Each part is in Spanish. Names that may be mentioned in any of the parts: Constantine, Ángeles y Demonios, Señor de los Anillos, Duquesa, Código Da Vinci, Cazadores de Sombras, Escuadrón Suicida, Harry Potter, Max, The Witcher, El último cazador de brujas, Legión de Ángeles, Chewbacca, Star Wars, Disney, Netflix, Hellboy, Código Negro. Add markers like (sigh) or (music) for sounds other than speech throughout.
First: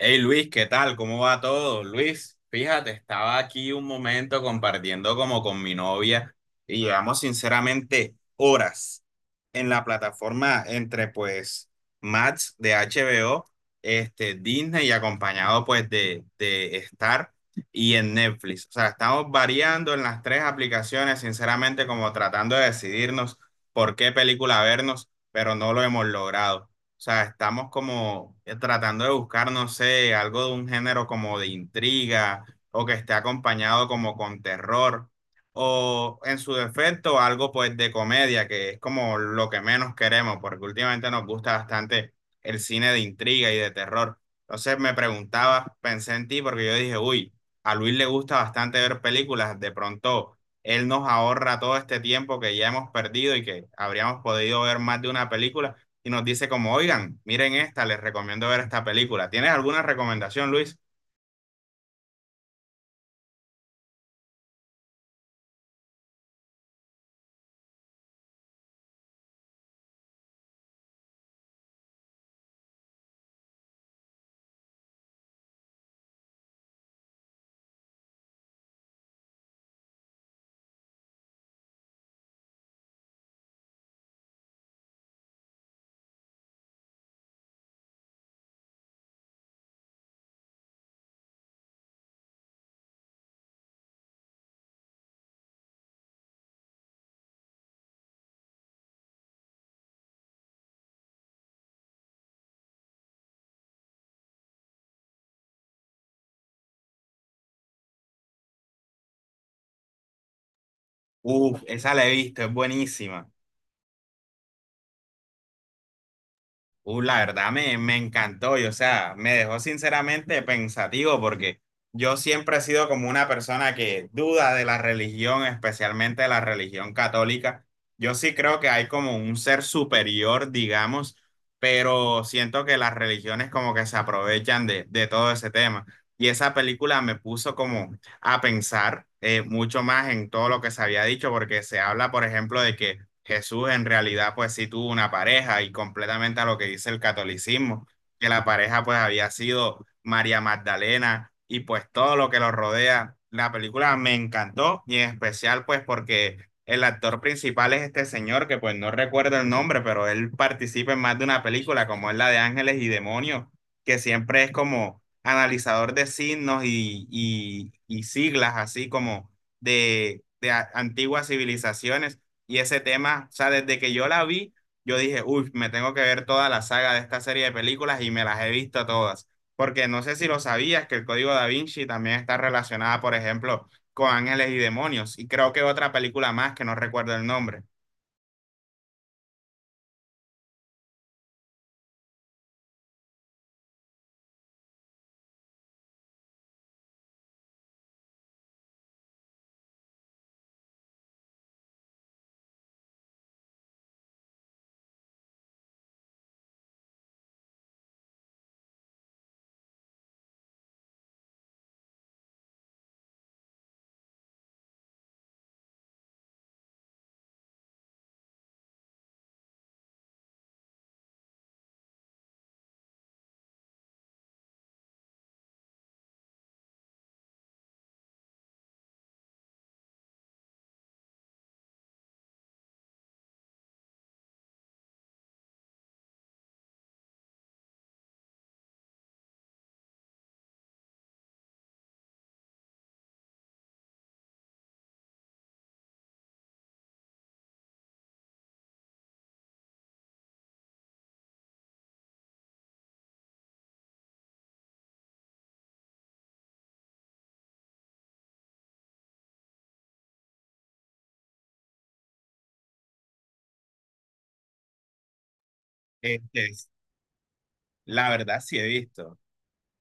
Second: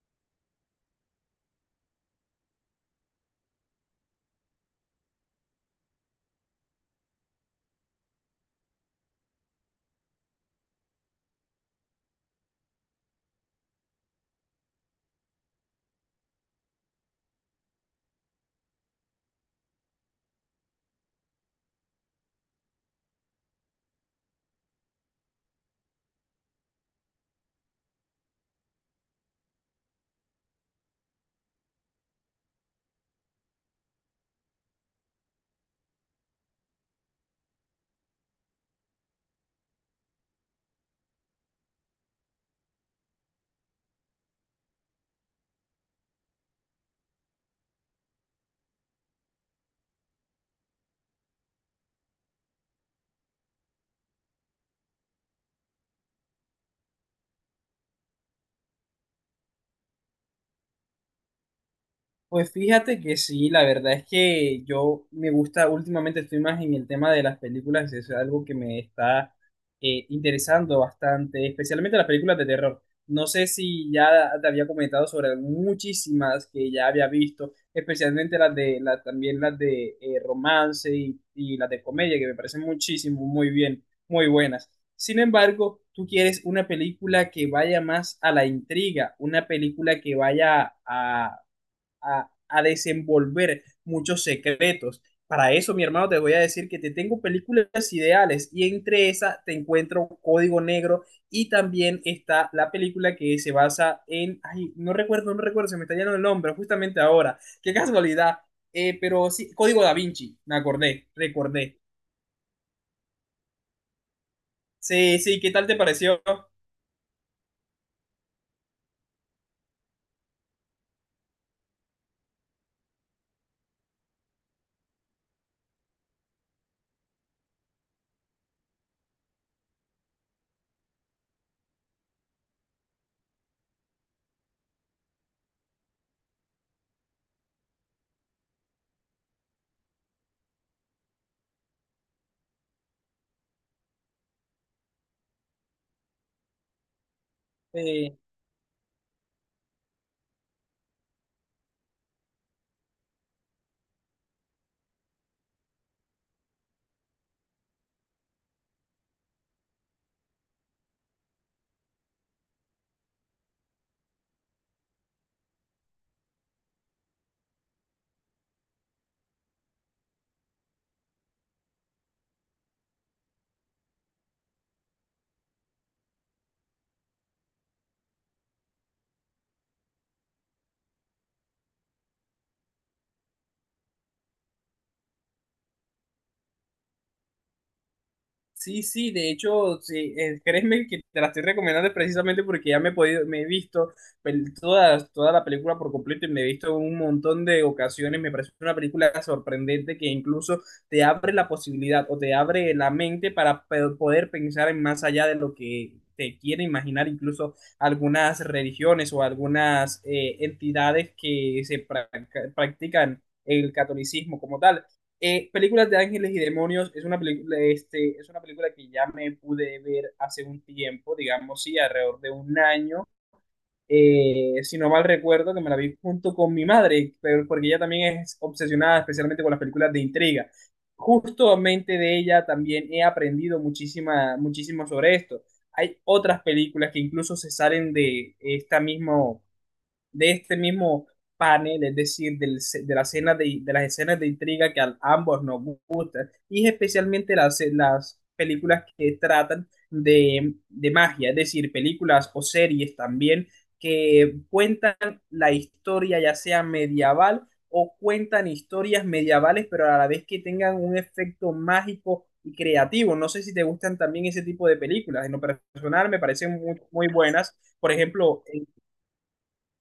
Hey Luis, ¿qué tal? ¿Cómo va todo? Luis, fíjate, estaba aquí un momento compartiendo como con mi novia y llevamos sinceramente horas en la plataforma entre pues Max de HBO, este, Disney y acompañado pues de Star y en Netflix. O sea, estamos variando en las tres aplicaciones, sinceramente como tratando de decidirnos por qué película vernos, pero no lo hemos logrado. O sea, estamos como tratando de buscar, no sé, algo de un género como de intriga o que esté acompañado como con terror o en su defecto algo pues de comedia, que es como lo que menos queremos porque últimamente nos gusta bastante el cine de intriga y de terror. Entonces me preguntaba, pensé en ti porque yo dije, uy, a Luis le gusta bastante ver películas, de pronto él nos ahorra todo este tiempo que ya hemos perdido y que habríamos podido ver más de una película y nos dice como, oigan, miren esta, les recomiendo ver esta película. ¿Tienes alguna recomendación, Luis? Pues fíjate que sí, la verdad es que yo me gusta, últimamente estoy más en el tema de las películas, es algo que me está interesando bastante, especialmente las películas de terror. No sé si ya te había comentado sobre muchísimas que ya había visto, especialmente las también las de romance y las de comedia, que me parecen muchísimo, muy bien, muy buenas. Sin embargo, tú quieres una película que vaya más a la intriga, una película que vaya a desenvolver muchos secretos. Para eso, mi hermano, te voy a decir que te tengo películas ideales y entre esas te encuentro Código Negro y también está la película que se basa en, ay, no recuerdo, no recuerdo, se me está yendo el nombre justamente ahora. Qué casualidad. Pero sí, Código Da Vinci, me acordé, Uf, recordé. esa la he visto, es buenísima. Sí, sí, ¿qué tal te pareció? La verdad me encantó y o sea, me dejó sinceramente pensativo porque yo siempre he sido como una persona que duda de la religión, especialmente de la religión católica. Yo sí creo que hay como un ser superior, digamos, pero siento que las religiones como que se aprovechan de todo ese tema. Y esa película me puso como a pensar mucho más en todo lo que se había dicho porque se habla, por ejemplo, de que Jesús en realidad pues sí tuvo una pareja y completamente a lo que dice el catolicismo, Eh, que la pareja pues había sido María Magdalena y pues todo lo que lo rodea. La película me encantó y en especial pues porque el actor principal es este señor que pues no recuerdo el nombre, pero él participa en más de una película como es la de Ángeles y Demonios, que siempre es como analizador de signos y siglas así como de antiguas civilizaciones y ese tema, o sea, desde que yo la vi, yo dije, uy, me tengo que ver toda la saga de esta serie de películas y me las he visto todas. Porque no sé si lo sabías, que el Código Da Vinci también está relacionada, por ejemplo, con Ángeles y Demonios. Y creo que otra película más que no recuerdo el nombre. Sí, sí, de hecho, sí, créeme que te la estoy recomendando precisamente porque ya me he podido, me he visto toda la película por completo y me he visto un montón de ocasiones. Me parece una película sorprendente que incluso te abre la posibilidad o te abre la mente para poder pensar en más allá de lo que te quiere imaginar, incluso algunas religiones o algunas entidades que se practican el catolicismo como tal. Películas de Ángeles y Demonios es es una película que ya me pude ver hace un tiempo, digamos, sí, alrededor de un año. Si no mal recuerdo, que me la vi junto con mi madre, pero porque ella también es obsesionada especialmente con las películas de intriga. Justamente de ella también he aprendido muchísimo sobre esto. Hay otras películas que incluso se salen de esta misma de este mismo panel, es decir, del ce- de, la escena de las escenas de intriga que a ambos nos gustan, y especialmente las películas que tratan de magia, es decir, películas o series también que cuentan la historia ya sea medieval o cuentan historias medievales, pero a la vez que tengan un efecto mágico y creativo. No sé si te gustan también ese tipo de películas. En lo personal me parecen Este, muy, muy buenas. Por la verdad ejemplo. sí he visto.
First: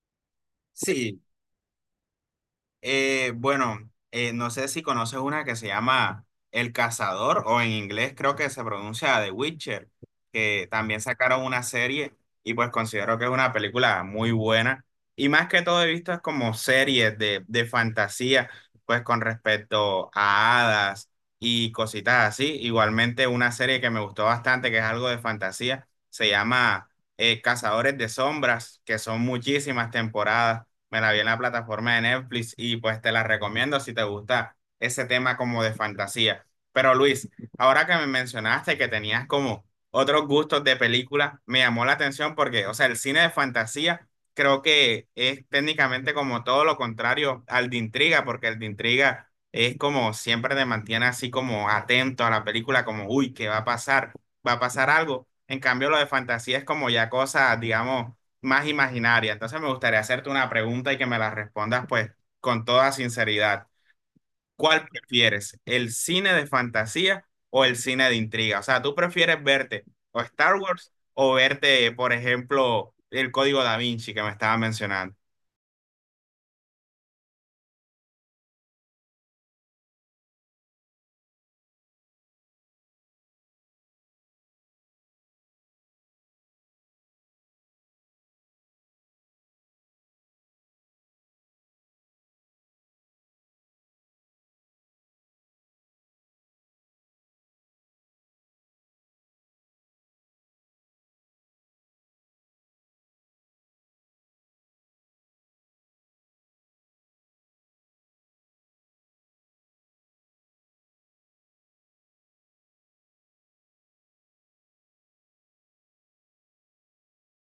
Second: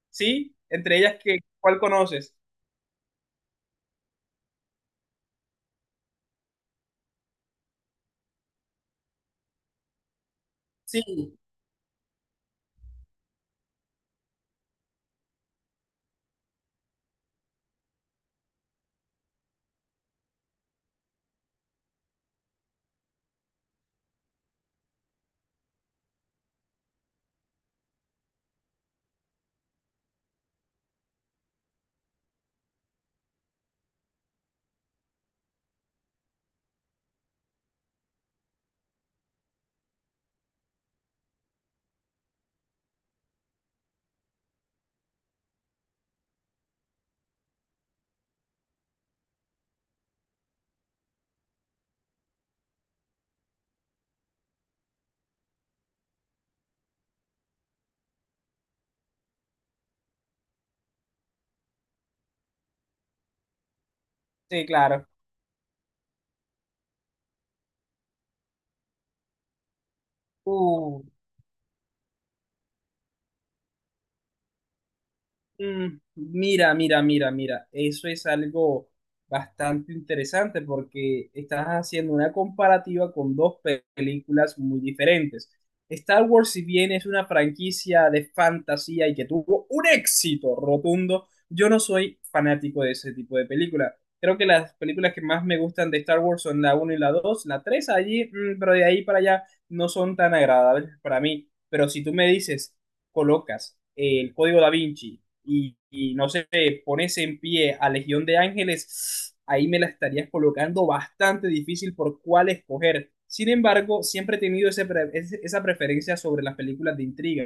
Sí, entre ellas, Sí. ¿Cuál conoces? Bueno, no sé si conoces una que se llama El Cazador o en inglés creo que se pronuncia The Witcher, que también Sí, sacaron una serie y pues considero que es una película muy buena. Y más que todo he visto es como series de fantasía, pues con respecto a hadas y cositas así. Igualmente una serie que me gustó bastante, que es algo de fantasía, se llama Cazadores de Sombras, que son muchísimas temporadas, me la vi en la plataforma de Netflix y pues te la recomiendo si te gusta ese tema como de fantasía. Pero Luis, ahora que me mencionaste que tenías como otros gustos de películas, me llamó la atención porque, o sea, el cine de fantasía creo que es técnicamente como todo lo contrario al de intriga, porque el de intriga es como siempre te mantiene así como atento a la película, como, uy, ¿qué va a pasar? ¿Va a pasar algo? En cambio, lo de fantasía es como ya cosas, digamos más imaginaria. Entonces me gustaría hacerte una pregunta y que me la respondas pues con toda sinceridad. sí, ¿Cuál claro. prefieres? ¿El cine de fantasía o el cine de intriga? O sea, ¿tú prefieres verte o Star Wars Uh, o verte, por ejemplo, el Código Da Vinci que me estaba mencionando? Mm, Mira, mira, mira, mira, eso es algo bastante interesante porque estás haciendo una comparativa con dos películas muy diferentes. Star Wars, si bien es una franquicia de fantasía y que tuvo un éxito rotundo, yo no soy fanático de ese tipo de película. Creo que las películas que más me gustan de Star Wars son la uno y la 2 la 3 allí, pero de ahí para allá no son tan agradables para mí. Pero si tú me dices colocas el código Da Vinci y no sé, pones en pie a Legión de Ángeles, ahí me la estarías colocando bastante difícil por cuál escoger. Sin embargo, siempre he tenido esa preferencia sobre las películas de intriga.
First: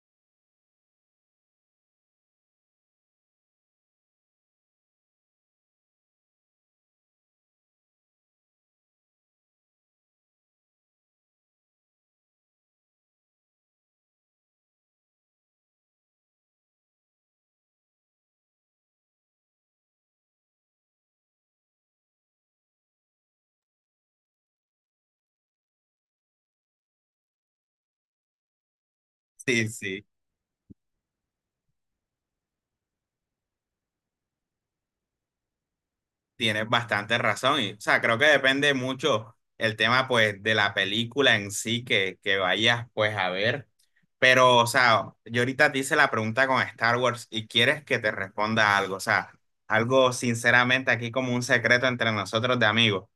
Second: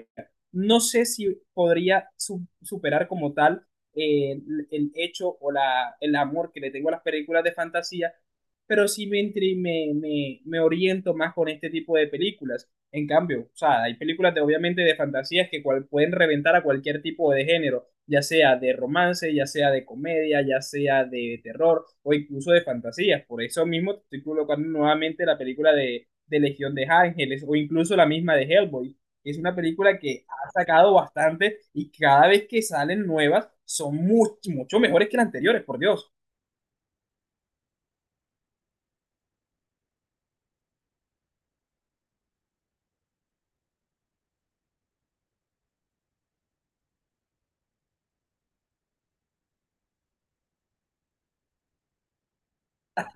No sé si podría superar como tal el hecho o el amor que le tengo a las películas de fantasía, pero sí me, intri- me oriento más con este tipo de películas. En cambio, o sea, hay películas de, obviamente de fantasías que pueden reventar a cualquier tipo de género ya sea de romance, ya sea de comedia, ya sea de terror o incluso de fantasías. Por eso mismo te estoy colocando nuevamente la película de Legión de Ángeles o incluso la misma de Hellboy. Es una Sí, película sí, que ha sacado bastante y cada vez que salen nuevas son mucho, mucho mejores que las anteriores, por Dios. tienes bastante razón. Y, o sea, creo que depende mucho el tema pues de la película en sí que vayas pues a ver. Pero, o sea, yo ahorita te hice la pregunta con Star Wars y quieres que te responda algo, o sea, algo sinceramente aquí como un secreto entre nosotros de amigos.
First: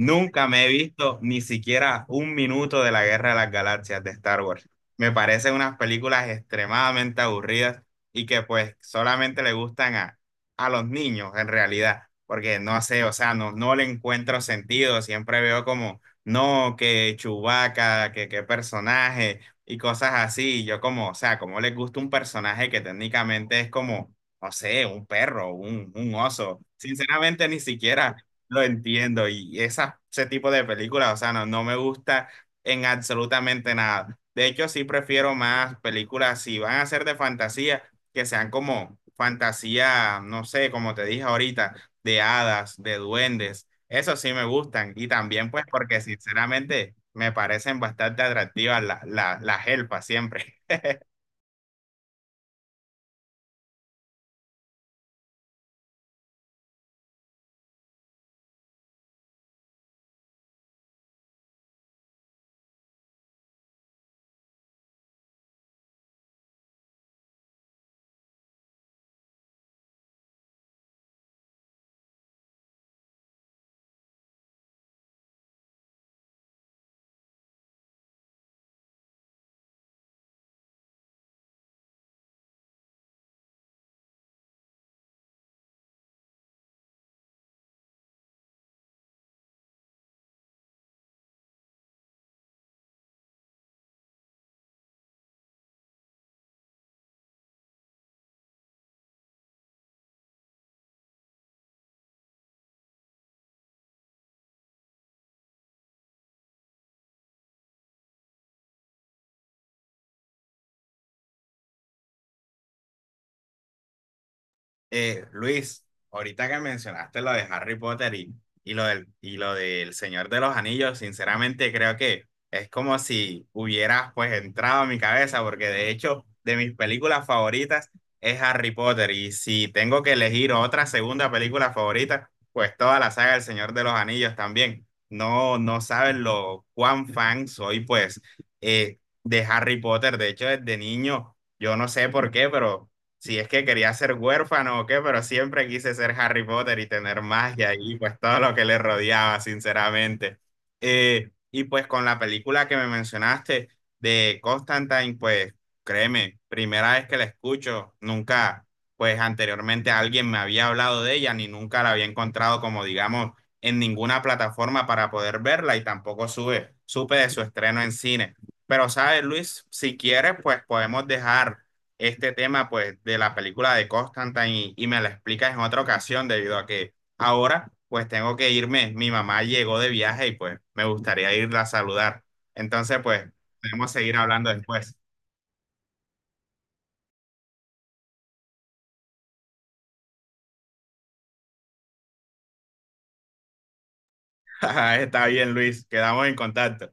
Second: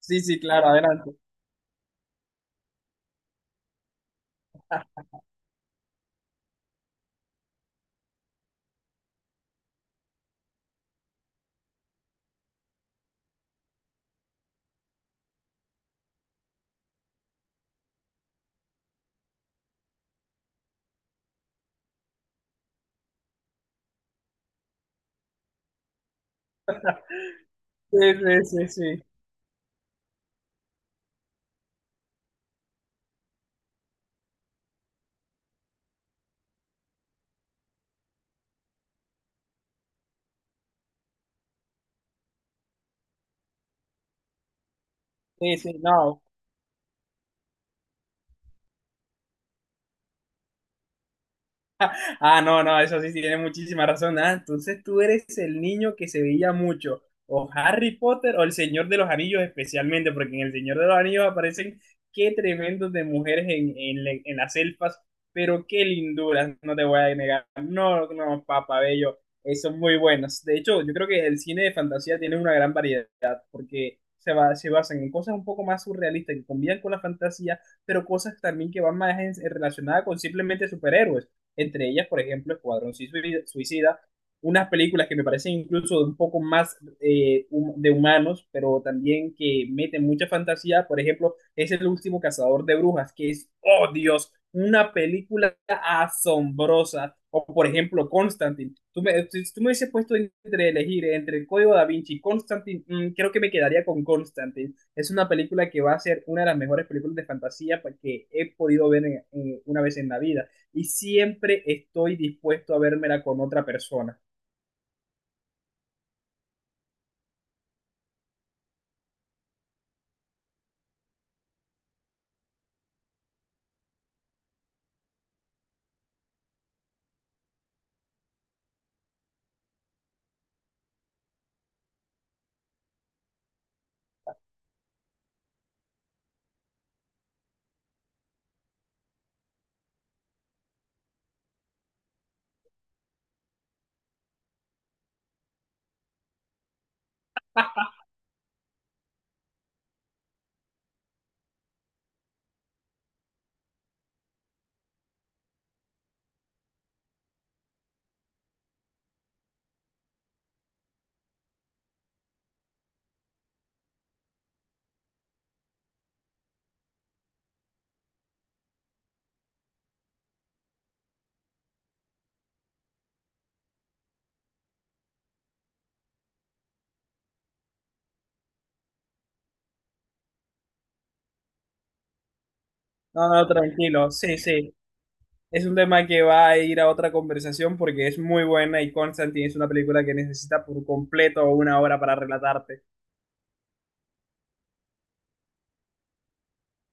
Sí, sí, me he claro, adelante. visto ni siquiera un minuto de la Guerra de las Galaxias de Star Wars. Me parecen unas películas extremadamente aburridas y que pues solamente le gustan a los niños en realidad, porque no sé, o sea, no, no le encuentro sentido, siempre veo como, no, que Chewbacca, que qué personaje y cosas así. Y yo como, o sea, como les gusta un personaje que técnicamente es como, no sé, un perro, un oso. Sinceramente ni Sí, siquiera sí, lo sí, sí. entiendo. Y esa, ese tipo de películas, o sea, no, no me gusta en absolutamente nada. De hecho, sí prefiero más películas, si van a ser de fantasía, que sean como fantasía, no sé, como te dije ahorita, de hadas, de duendes. Eso sí me gustan. Y también Sí, pues sí, porque no, sinceramente me parecen bastante atractivas las elfas siempre. ah, no, no, eso sí tiene muchísima razón. Ah, entonces tú eres el niño que se veía mucho. O Harry Potter o el Señor de los Anillos especialmente, porque en el Señor de los Anillos aparecen qué tremendos de mujeres en las elfas, pero qué linduras, no te voy a negar. No, no, papá bello, son muy buenos. De hecho, yo creo que el cine de fantasía tiene una gran variedad, porque se basan en cosas un poco más surrealistas que combinan con la fantasía, pero cosas también que van más relacionadas con simplemente superhéroes entre ellas, por ejemplo, Escuadrón Suicida, unas películas que me parecen incluso un poco más de humanos, pero también que meten mucha fantasía. Por ejemplo, es El último cazador de brujas, que es, oh Dios, una película asombrosa. O por ejemplo, Constantine. Si tú me hubieses puesto entre elegir entre el Código da Vinci y Constantine, creo que me quedaría con Constantine. Es una película que va a ser una de las mejores películas de fantasía que he podido ver una vez en la vida y siempre estoy dispuesto a vérmela con otra persona. Luis, ahorita que mencionaste lo de Harry Potter y lo del Señor de los Anillos, sinceramente creo que es como si hubieras pues entrado a mi cabeza, porque de hecho de mis películas favoritas es Harry Potter y si tengo que elegir otra segunda película favorita, pues toda la saga del Señor de los Anillos también. No, no saben lo cuán fan soy pues de Harry Potter, de hecho desde niño, yo no sé por qué, pero si es que quería ser huérfano o qué, pero siempre quise ser Harry Potter y tener magia y pues todo lo que le rodeaba, sinceramente. Y pues con la película que me mencionaste de Constantine, pues créeme, primera vez que la escucho, nunca, pues anteriormente alguien me había hablado de ella ni nunca la había encontrado como digamos en ninguna plataforma para poder verla y tampoco supe de su estreno en cine. Pero sabes, Luis, si quieres, pues podemos dejar este tema pues de la película de Constantine y me la explicas en otra ocasión debido a que ahora pues tengo que irme, mi mamá llegó de viaje y pues me gustaría irla a saludar. Entonces pues No, no, podemos tranquilo, seguir sí, hablando sí. después. Es un tema que va a ir a otra conversación porque es muy buena y Constantine es una película que necesita por completo una hora para relatarte. (laughs) Está bien, Luis, quedamos en contacto.